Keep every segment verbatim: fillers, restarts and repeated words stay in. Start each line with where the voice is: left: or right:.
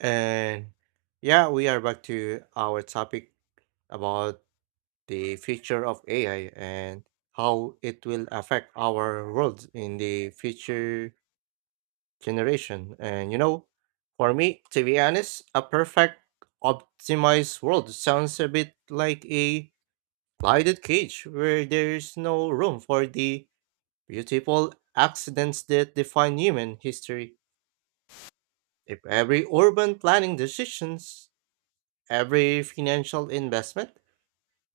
right: And yeah, we are back to our topic about the future of A I and how it will affect our world in the future generation. And you know, for me, to be honest, a perfect optimized world sounds a bit like a lighted cage where there's no room for the beautiful accidents that define human history. If every urban planning decisions, every financial investment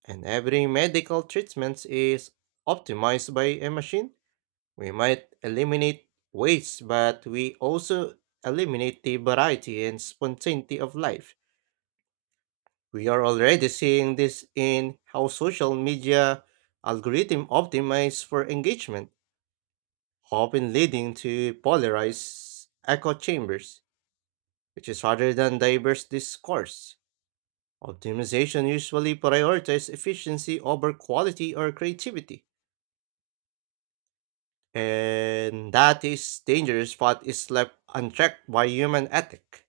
right: and every medical treatment is optimized by a machine, we might eliminate waste, but we also eliminate the variety and spontaneity of life. We are already seeing this in how social media algorithm optimize for engagement, often leading to polarized echo chambers, which is rather than diverse discourse. Optimization usually prioritizes efficiency over quality or creativity, and that is dangerous but is left unchecked by human ethic.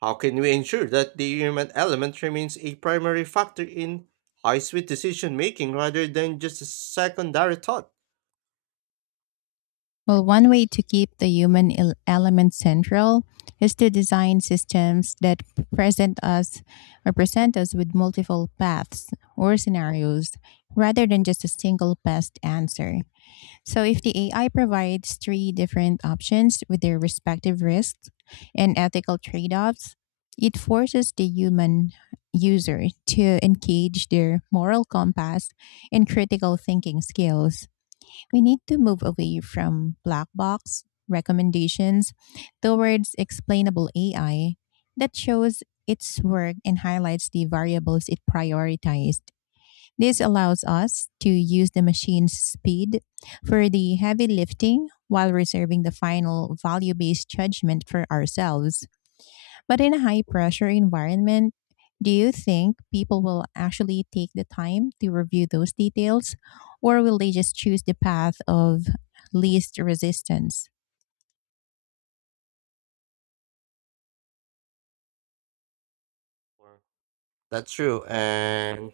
right: How can we ensure that the human element remains a primary factor in high sweet decision making rather than just a secondary thought?
left: Well, one way to keep the human el- element central is to design systems that present us or present us with multiple paths or scenarios rather than just a single best answer. So, if the A I provides three different options with their respective risks and ethical trade offs, it forces the human user to engage their moral compass and critical thinking skills. We need to move away from black box recommendations towards explainable A I that shows its work and highlights the variables it prioritized. This allows us to use the machine's speed for the heavy lifting while reserving the final value based judgment for ourselves. But in a high pressure environment, do you think people will actually take the time to review those details, or will they just choose the path of least resistance?
right: That's true. And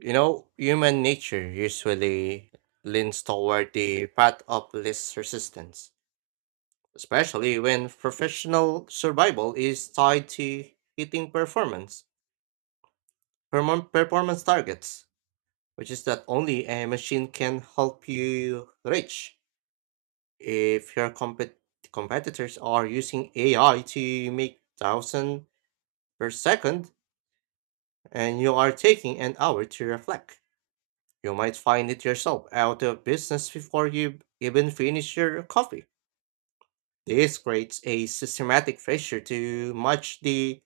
right: you know, human nature usually leans toward the path of least resistance, especially when professional survival is tied to hitting performance perform- performance targets, which is that only a machine can help you reach. If your compet- competitors are using A I to make thousand per second and you are taking an hour to reflect, you might find it yourself out of business before you even finish your coffee. This creates a systematic pressure to match the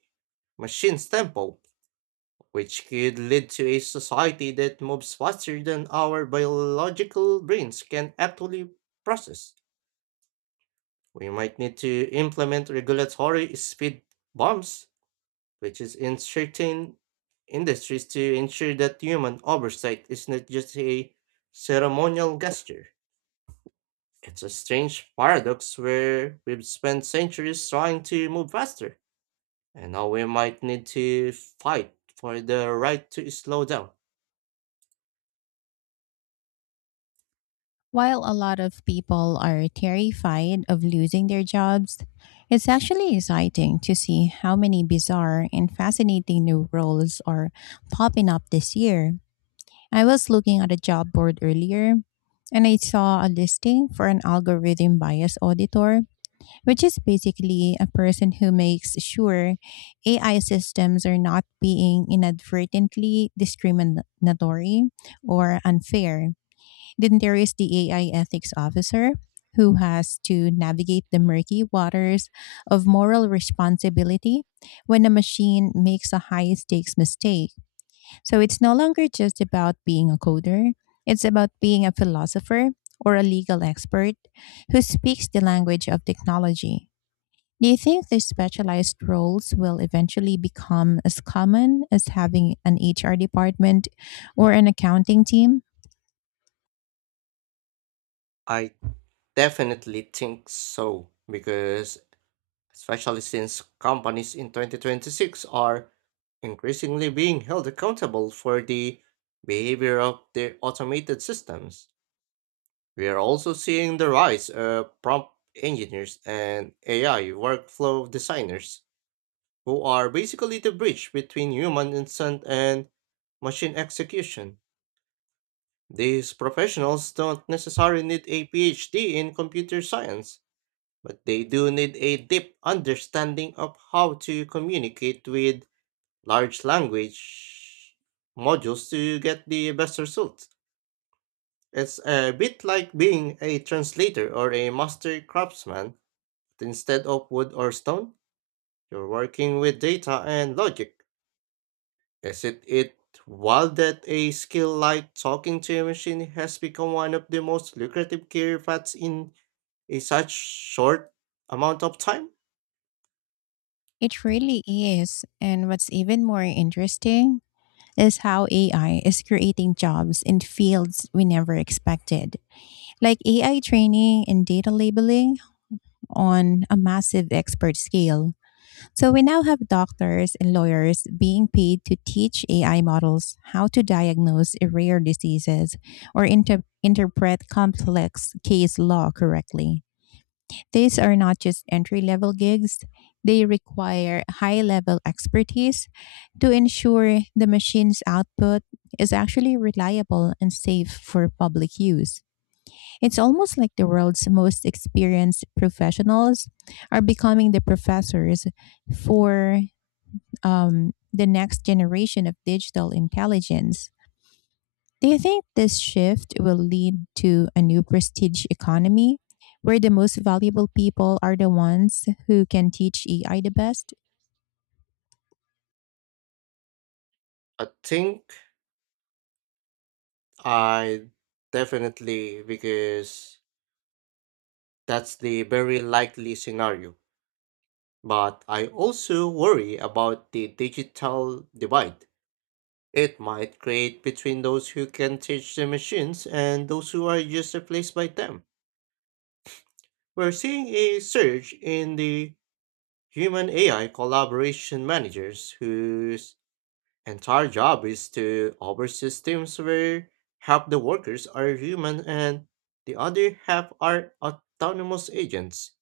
right: machine's tempo, which could lead to a society that moves faster than our biological brains can actually process. We might need to implement regulatory speed bumps, which is in certain industries to ensure that human oversight is not just a ceremonial gesture. It's a strange paradox where we've spent centuries trying to move faster, and now we might need to fight for the right to slow down.
left: While a lot of people are terrified of losing their jobs, it's actually exciting to see how many bizarre and fascinating new roles are popping up this year. I was looking at a job board earlier and I saw a listing for an algorithm bias auditor, which is basically a person who makes sure A I systems are not being inadvertently discriminatory or unfair. Then there is the A I ethics officer, who has to navigate the murky waters of moral responsibility when a machine makes a high stakes mistake. So it's no longer just about being a coder, it's about being a philosopher or a legal expert who speaks the language of technology. Do you think these specialized roles will eventually become as common as having an H R department or an accounting team?
right: I definitely think so, because especially since companies in twenty twenty-six are increasingly being held accountable for the behavior of their automated systems. We are also seeing the rise of prompt engineers and A I workflow designers, who are basically the bridge between human intent and machine execution. These professionals don't necessarily need a PhD in computer science, but they do need a deep understanding of how to communicate with large language modules to get the best results. It's a bit like being a translator or a master craftsman, but instead of wood or stone, you're working with data and logic. Isn't it wild that a skill like talking to a machine has become one of the most lucrative career paths in a such short amount of time?
left: It really is. And what's even more interesting is how A I is creating jobs in fields we never expected, like A I training and data labeling on a massive expert scale. So we now have doctors and lawyers being paid to teach A I models how to diagnose rare diseases or inter- interpret complex case law correctly. These are not just entry level gigs, they require high level expertise to ensure the machine's output is actually reliable and safe for public use. It's almost like the world's most experienced professionals are becoming the professors for um, the next generation of digital intelligence. Do you think this shift will lead to a new prestige economy where the most valuable people are the ones who can teach A I the best?
right: I think I definitely, because that's the very likely scenario. But I also worry about the digital divide. It might create between those who can teach the machines and those who are just replaced by them. We're seeing a surge in the human A I collaboration managers whose entire job is to oversee systems where half the workers are human and the other half are autonomous agents.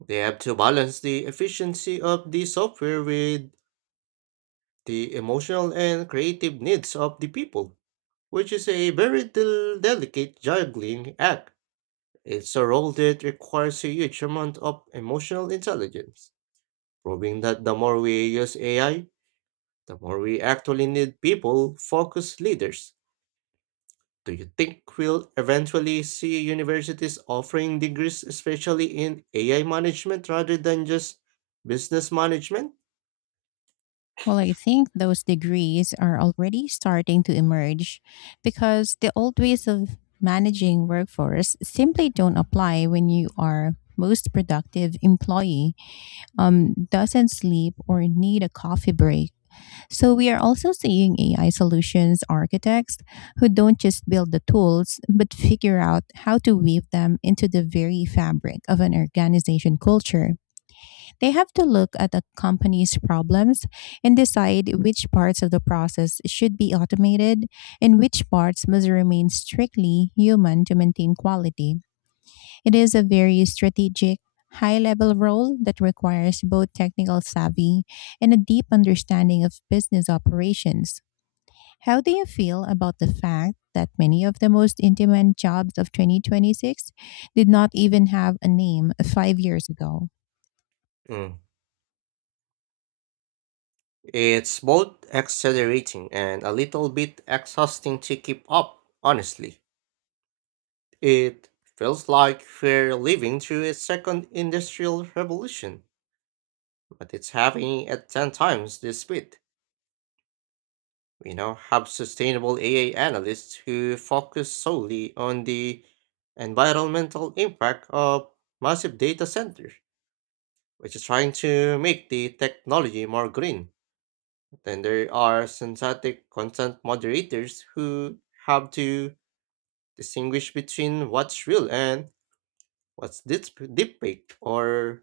right: They have to balance the efficiency of the software with the emotional and creative needs of the people, which is a very del- delicate juggling act. It's a role that requires a huge amount of emotional intelligence, proving that the more we use A I, the more we actually need people focused leaders. Do you think we'll eventually see universities offering degrees, especially in A I management rather than just business management?
left: Well, I think those degrees are already starting to emerge because the old ways of managing workforce simply don't apply when you are most productive employee um, doesn't sleep or need a coffee break. So we are also seeing A I solutions architects who don't just build the tools, but figure out how to weave them into the very fabric of an organization culture. They have to look at a company's problems and decide which parts of the process should be automated and which parts must remain strictly human to maintain quality. It is a very strategic, high level role that requires both technical savvy and a deep understanding of business operations. How do you feel about the fact that many of the most in demand jobs of twenty twenty-six did not even have a name five years ago?
right: Mm. It's both exhilarating and a little bit exhausting to keep up, honestly. It feels like we're living through a second industrial revolution, but it's happening at ten times the speed. We now have sustainable A I analysts who focus solely on the environmental impact of massive data centers, which is trying to make the technology more green. Then there are synthetic content moderators who have to distinguish between what's real and what's deep fake, or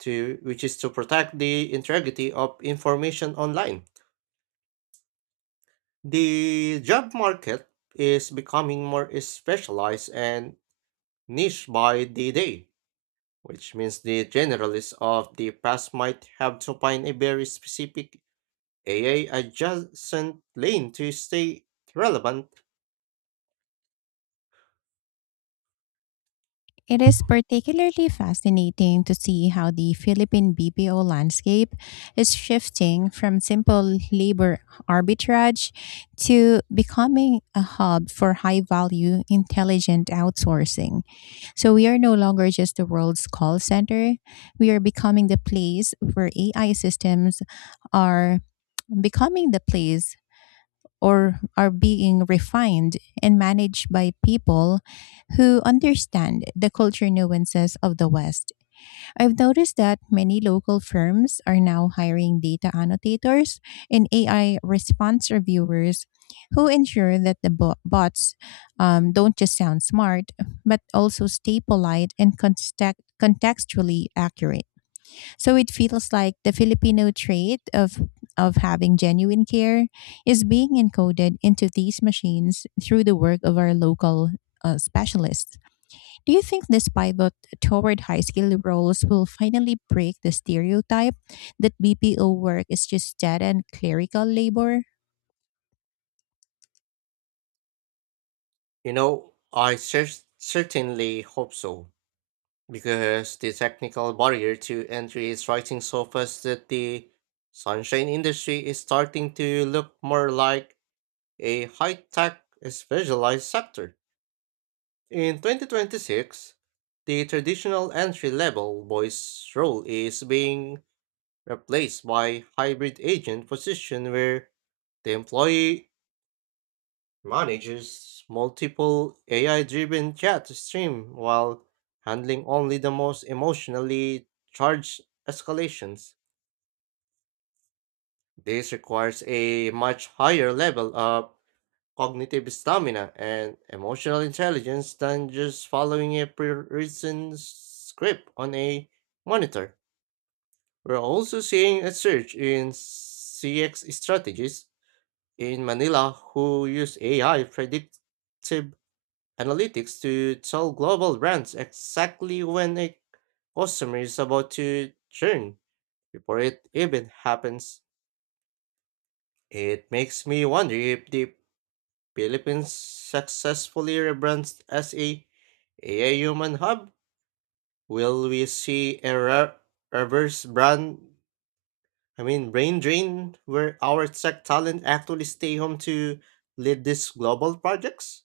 right: to which is to protect the integrity of information online. The job market is becoming more specialized and niche by the day, which means the generalists of the past might have to find a very specific A A adjacent lane to stay relevant.
left: It is particularly fascinating to see how the Philippine B P O landscape is shifting from simple labor arbitrage to becoming a hub for high value, intelligent outsourcing. So we are no longer just the world's call center, we are becoming the place where A I systems are becoming the place or are being refined and managed by people who understand the culture nuances of the West. I've noticed that many local firms are now hiring data annotators and A I response reviewers who ensure that the bo- bots um, don't just sound smart, but also stay polite and context- contextually accurate. So it feels like the Filipino trait of of having genuine care is being encoded into these machines through the work of our local uh, specialists. Do you think this pivot toward high skill roles will finally break the stereotype that B P O work is just data and clerical labor?
right: You know, I cer- certainly hope so, because the technical barrier to entry is rising so fast that the sunshine industry is starting to look more like a high tech specialized sector. In twenty twenty-six, the traditional entry level voice role is being replaced by hybrid agent position where the employee manages multiple A I driven chat stream while handling only the most emotionally charged escalations. This requires a much higher level of cognitive stamina and emotional intelligence than just following a pre-written script on a monitor. We're also seeing a surge in C X strategies in Manila who use A I predictive analytics to tell global brands exactly when a customer is about to churn before it even happens. It makes me wonder if the Philippines successfully rebrands as a AI Human Hub, will we see a re- reverse brand, I mean brain drain, where our tech talent actually stay home to lead these global projects?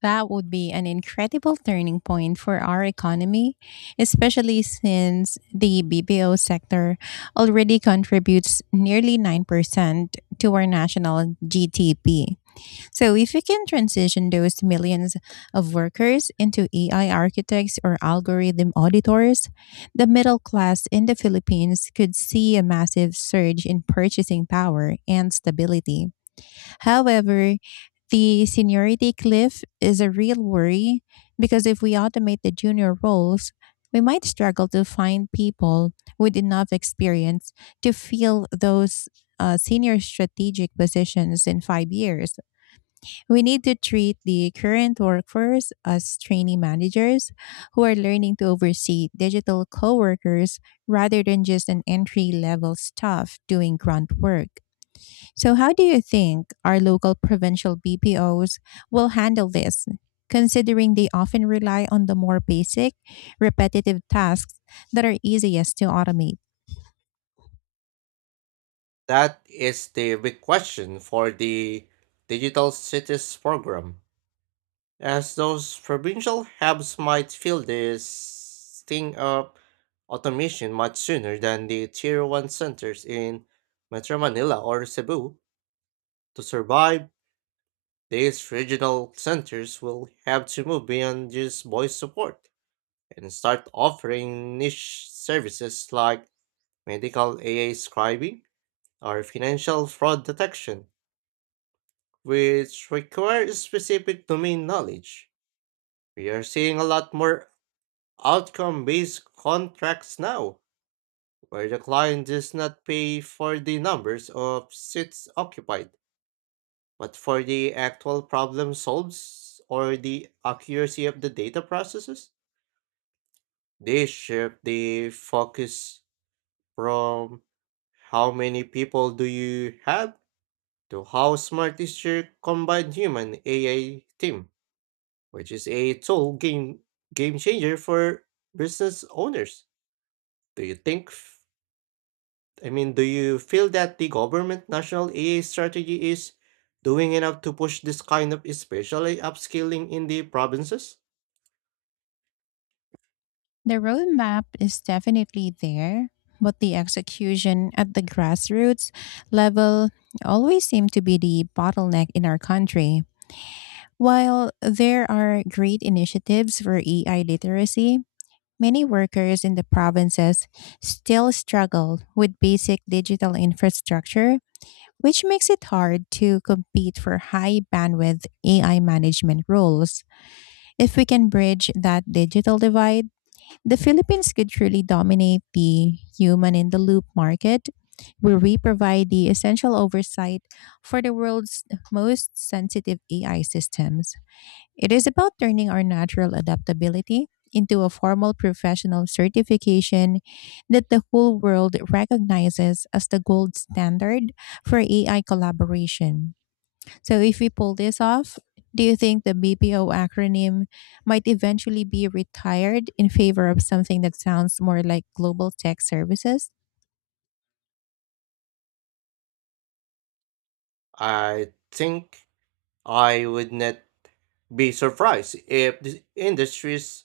left: That would be an incredible turning point for our economy, especially since the B P O sector already contributes nearly nine percent to our national G D P. So, if we can transition those millions of workers into A I architects or algorithm auditors, the middle class in the Philippines could see a massive surge in purchasing power and stability. However, the seniority cliff is a real worry because if we automate the junior roles, we might struggle to find people with enough experience to fill those uh, senior strategic positions in five years. We need to treat the current workforce as trainee managers who are learning to oversee digital coworkers rather than just an entry level staff doing grunt work. So, how do you think our local provincial B P Os will handle this, considering they often rely on the more basic, repetitive tasks that are easiest to automate?
right: That is the big question for the Digital Cities program, as those provincial hubs might feel the sting of automation much sooner than the Tier tier one centers in Metro Manila or Cebu. To survive, these regional centers will have to move beyond just voice support and start offering niche services like medical A I scribing or financial fraud detection, which require specific domain knowledge. We are seeing a lot more outcome based contracts now, where the client does not pay for the numbers of seats occupied, but for the actual problem solved or the accuracy of the data processes. They shift the focus from how many people do you have to how smart is your combined human A I team, which is a total game game changer for business owners. Do you think I mean, do you feel that the government national A I strategy is doing enough to push this kind of especially upskilling in the provinces?
left: The roadmap is definitely there, but the execution at the grassroots level always seems to be the bottleneck in our country. While there are great initiatives for A I literacy, many workers in the provinces still struggle with basic digital infrastructure, which makes it hard to compete for high bandwidth A I management roles. If we can bridge that digital divide, the Philippines could truly dominate the human in the loop market, where we provide the essential oversight for the world's most sensitive A I systems. It is about turning our natural adaptability into a formal professional certification that the whole world recognizes as the gold standard for A I collaboration. So, if we pull this off, do you think the B P O acronym might eventually be retired in favor of something that sounds more like global tech services?
right: I think I would not be surprised if the industries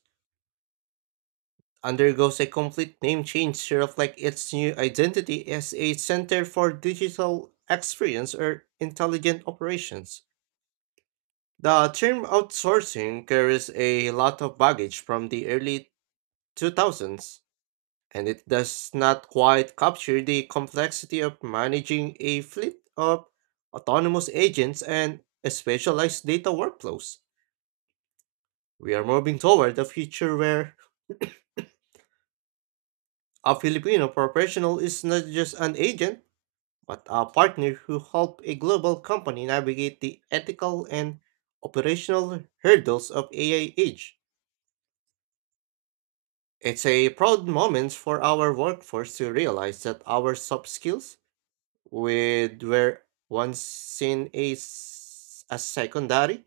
right: undergoes a complete name change to reflect its new identity as a center for digital experience or intelligent operations. The term outsourcing carries a lot of baggage from the early two thousands and it does not quite capture the complexity of managing a fleet of autonomous agents and specialized data workflows. We are moving toward a future where a Filipino professional is not just an agent, but a partner who helps a global company navigate the ethical and operational hurdles of A I age. It's a proud moment for our workforce to realize that our soft skills with were once seen as, as secondary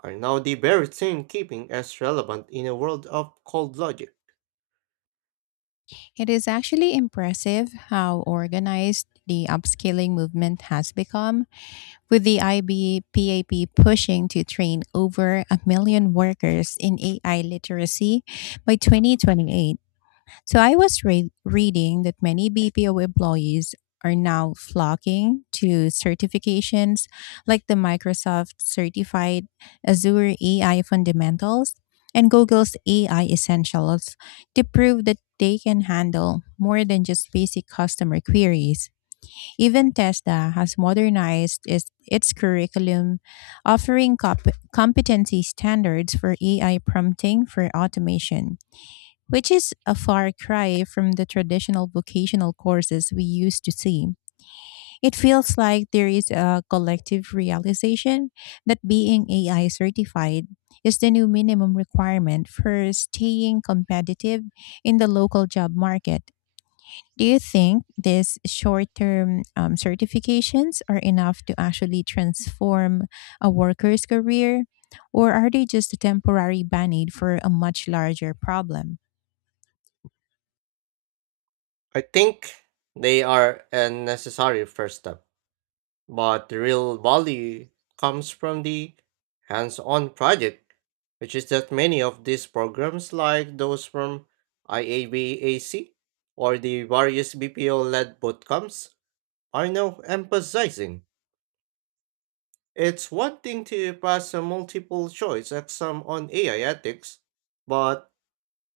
right: are now the very thing keeping us relevant in a world of cold logic.
left: It is actually impressive how organized the upscaling movement has become, with the I B P A P pushing to train over a million workers in A I literacy by twenty twenty-eight. So I was re- reading that many B P O employees are now flocking to certifications like the Microsoft Certified Azure A I Fundamentals and Google's A I Essentials to prove that they can handle more than just basic customer queries. Even Tesla has modernized its, its curriculum, offering cop- competency standards for A I prompting for automation, which is a far cry from the traditional vocational courses we used to see. It feels like there is a collective realization that being A I certified is the new minimum requirement for staying competitive in the local job market. Do you think these short term um, certifications are enough to actually transform a worker's career? Or are they just a temporary band aid for a much larger problem?
right: I think they are a necessary first step, but the real value comes from the hands on project, which is that many of these programs, like those from I A B A C or the various B P O led bootcamps, are now emphasizing. It's one thing to pass a multiple choice exam on A I ethics, but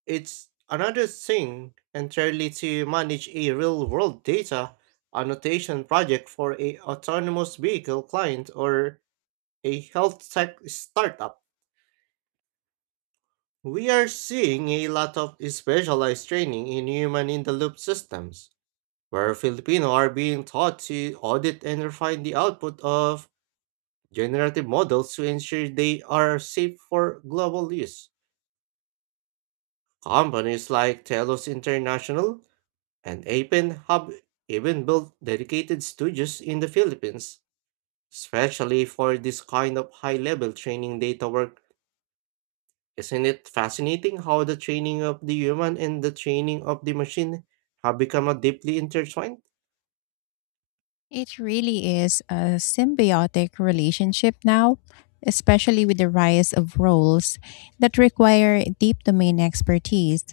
right: it's another thing entirely to manage a real world data annotation project for a autonomous vehicle client or a health tech startup. We are seeing a lot of specialized training in human in the loop systems, where Filipino are being taught to audit and refine the output of generative models to ensure they are safe for global use. Companies like Telos International and Apen have even built dedicated studios in the Philippines, especially for this kind of high level training data work. Isn't it fascinating how the training of the human and the training of the machine have become a deeply intertwined?
left: It really is a symbiotic relationship now, especially with the rise of roles that require deep domain expertise,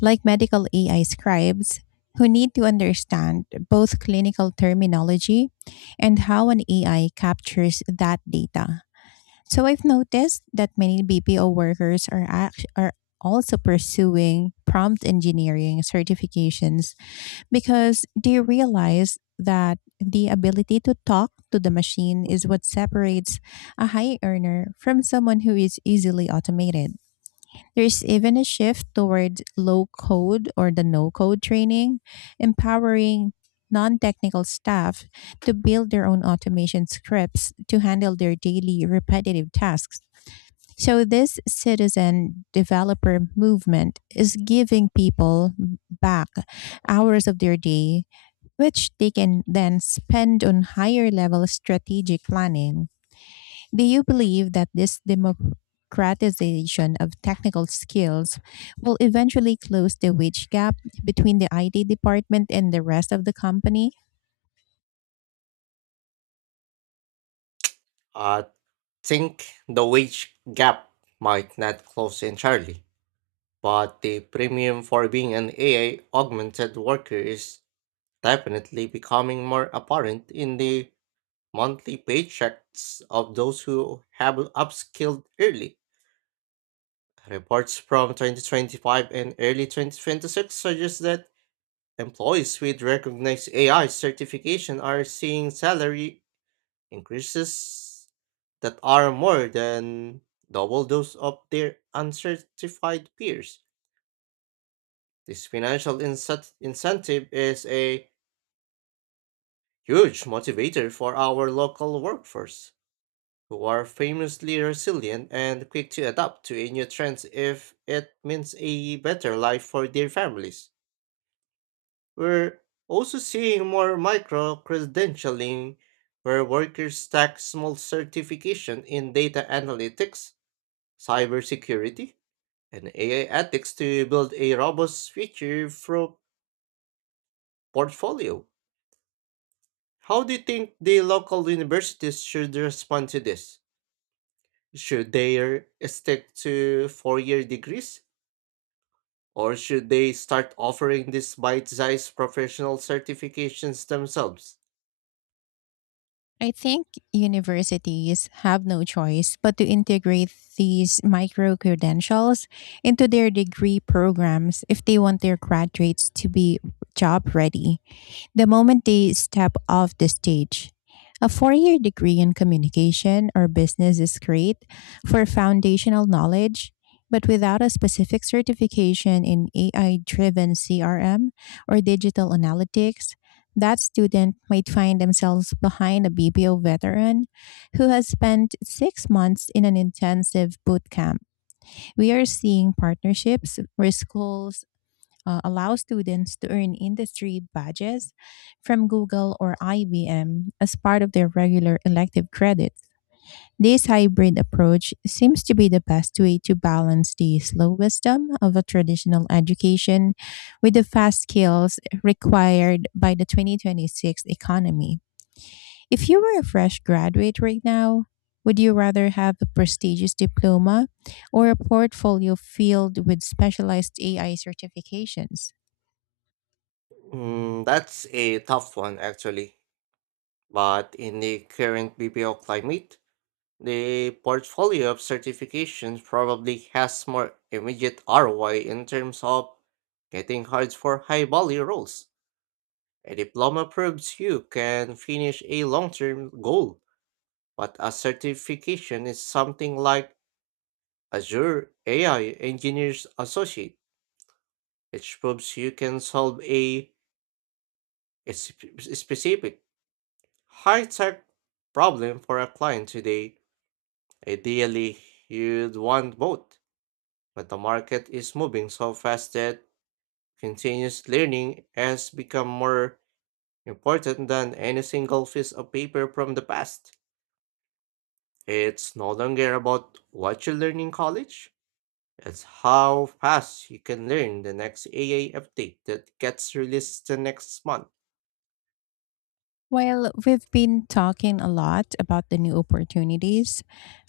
left: like medical A I scribes, who need to understand both clinical terminology and how an A I captures that data. So I've noticed that many B P O workers are act- are also pursuing prompt engineering certifications because they realize that the ability to talk to the machine is what separates a high earner from someone who is easily automated. There's even a shift toward low code or the no code training, empowering non technical staff to build their own automation scripts to handle their daily repetitive tasks. So, this citizen developer movement is giving people back hours of their day, which they can then spend on higher level strategic planning. Do you believe that this democratization of technical skills will eventually close the wage gap between the I T department and the rest of the company?
right: I think the wage gap might not close entirely, but the premium for being an A I augmented worker is definitely becoming more apparent in the monthly paychecks of those who have upskilled early. Reports from twenty twenty-five and early twenty twenty-six suggest that employees with recognized A I certification are seeing salary increases that are more than double those of their uncertified peers. This financial incent- incentive is a huge motivator for our local workforce, who are famously resilient and quick to adapt to a new trend if it means a better life for their families. We're also seeing more micro credentialing, where workers stack small certification in data analytics, cybersecurity, and A I ethics to build a robust future pro- portfolio. How do you think the local universities should respond to this? Should they er, stick to four year degrees? Or should they start offering these bite sized professional certifications themselves?
left: I think universities have no choice but to integrate these micro credentials into their degree programs if they want their graduates to be job ready the moment they step off the stage. A four year degree in communication or business is great for foundational knowledge, but without a specific certification in A I driven C R M or digital analytics, that student might find themselves behind a B P O veteran who has spent six months in an intensive boot camp. We are seeing partnerships where schools uh, allow students to earn industry badges from Google or I B M as part of their regular elective credits. This hybrid approach seems to be the best way to balance the slow wisdom of a traditional education with the fast skills required by the twenty twenty-six economy. If you were a fresh graduate right now, would you rather have a prestigious diploma or a portfolio filled with specialized A I certifications?
right: Mm, that's a tough one, actually. But in the current B P O climate, the portfolio of certifications probably has more immediate R O I in terms of getting hired for high value roles. A diploma proves you can finish a long term goal, but a certification is something like Azure A I Engineers Associate, which proves you can solve a, a sp- specific high tech problem for a client today. Ideally, you'd want both, but the market is moving so fast that continuous learning has become more important than any single piece of paper from the past. It's no longer about what you learn in college, it's how fast you can learn the next A A update that gets released the next month.
left: While we've been talking a lot about the new opportunities,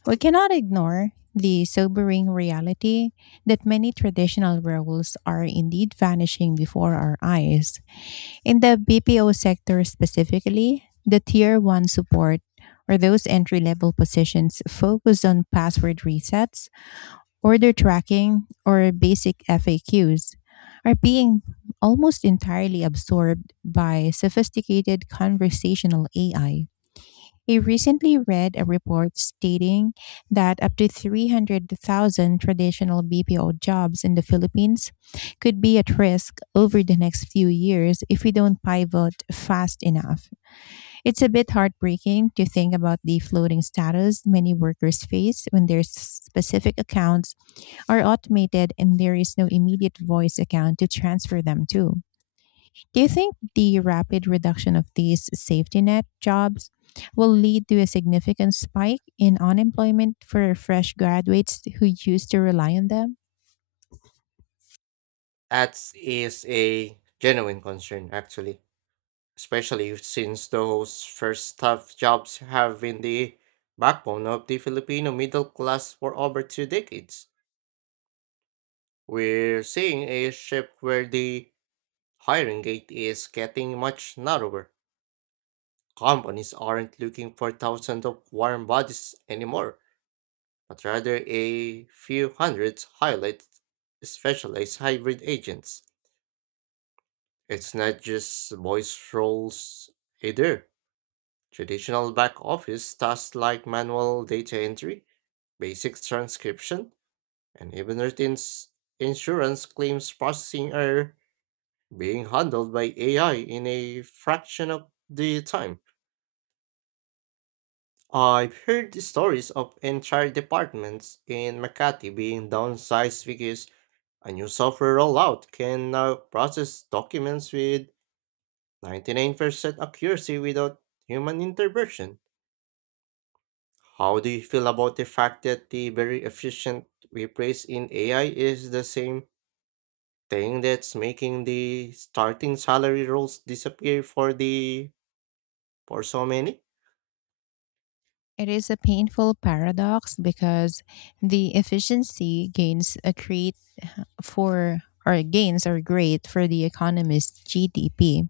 left: we cannot ignore the sobering reality that many traditional roles are indeed vanishing before our eyes. In the B P O sector specifically, the tier one support or those entry level positions focused on password resets, order tracking, or basic F A Qs are being almost entirely absorbed by sophisticated conversational A I. I I recently read a report stating that up to three hundred thousand traditional B P O jobs in the Philippines could be at risk over the next few years if we don't pivot fast enough. It's a bit heartbreaking to think about the floating status many workers face when their specific accounts are automated and there is no immediate voice account to transfer them to. Do you think the rapid reduction of these safety net jobs will lead to a significant spike in unemployment for fresh graduates who used to rely on them?
right: That is a genuine concern, actually, especially since those first tough jobs have been the backbone of the Filipino middle class for over two decades. We're seeing a shift where the hiring gate is getting much narrower. Companies aren't looking for thousands of warm bodies anymore, but rather a few hundreds highlight specialized hybrid agents. It's not just voice roles either. Traditional back office tasks like manual data entry, basic transcription, and even routine s- insurance claims processing are being handled by A I in a fraction of the time. I've heard stories of entire departments in Makati being downsized because a new software rollout can now process documents with ninety-nine percent accuracy without human intervention. How do you feel about the fact that the very efficient we place in A I is the same thing that's making the starting salary rolls disappear for the for so many?
left: It is a painful paradox because the efficiency gains a great for or gains are great for the economist's G D P,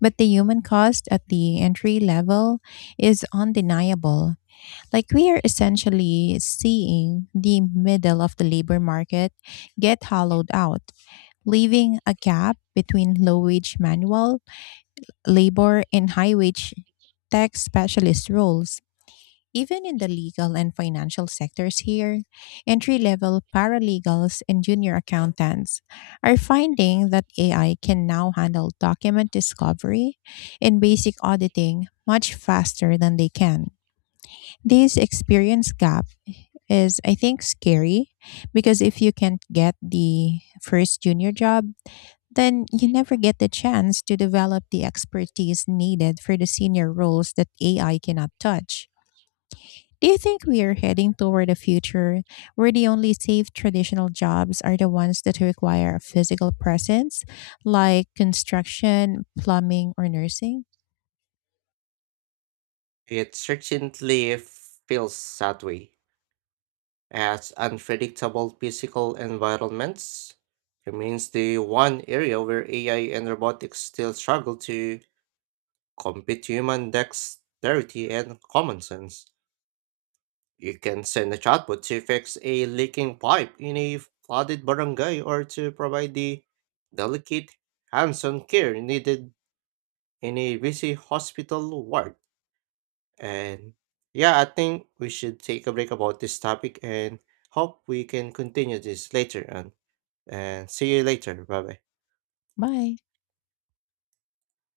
left: but the human cost at the entry level is undeniable. Like we are essentially seeing the middle of the labor market get hollowed out, leaving a gap between low wage manual labor and high wage tech specialist roles. Even in the legal and financial sectors here, entry level paralegals and junior accountants are finding that A I can now handle document discovery and basic auditing much faster than they can. This experience gap is, I think, scary because if you can't get the first junior job, then you never get the chance to develop the expertise needed for the senior roles that A I cannot touch. Do you think we are heading toward a future where the only safe traditional jobs are the ones that require a physical presence, like construction, plumbing, or nursing?
right: It certainly feels that way, as unpredictable physical environments remains the one area where A I and robotics still struggle to compete human dexterity and common sense. You can send a chatbot to fix a leaking pipe in a flooded barangay or to provide the delicate hands-on care needed in a busy hospital ward. And yeah, I think we should take a break about this topic and hope we can continue this later on. And see you later. Bye bye.
left: Bye.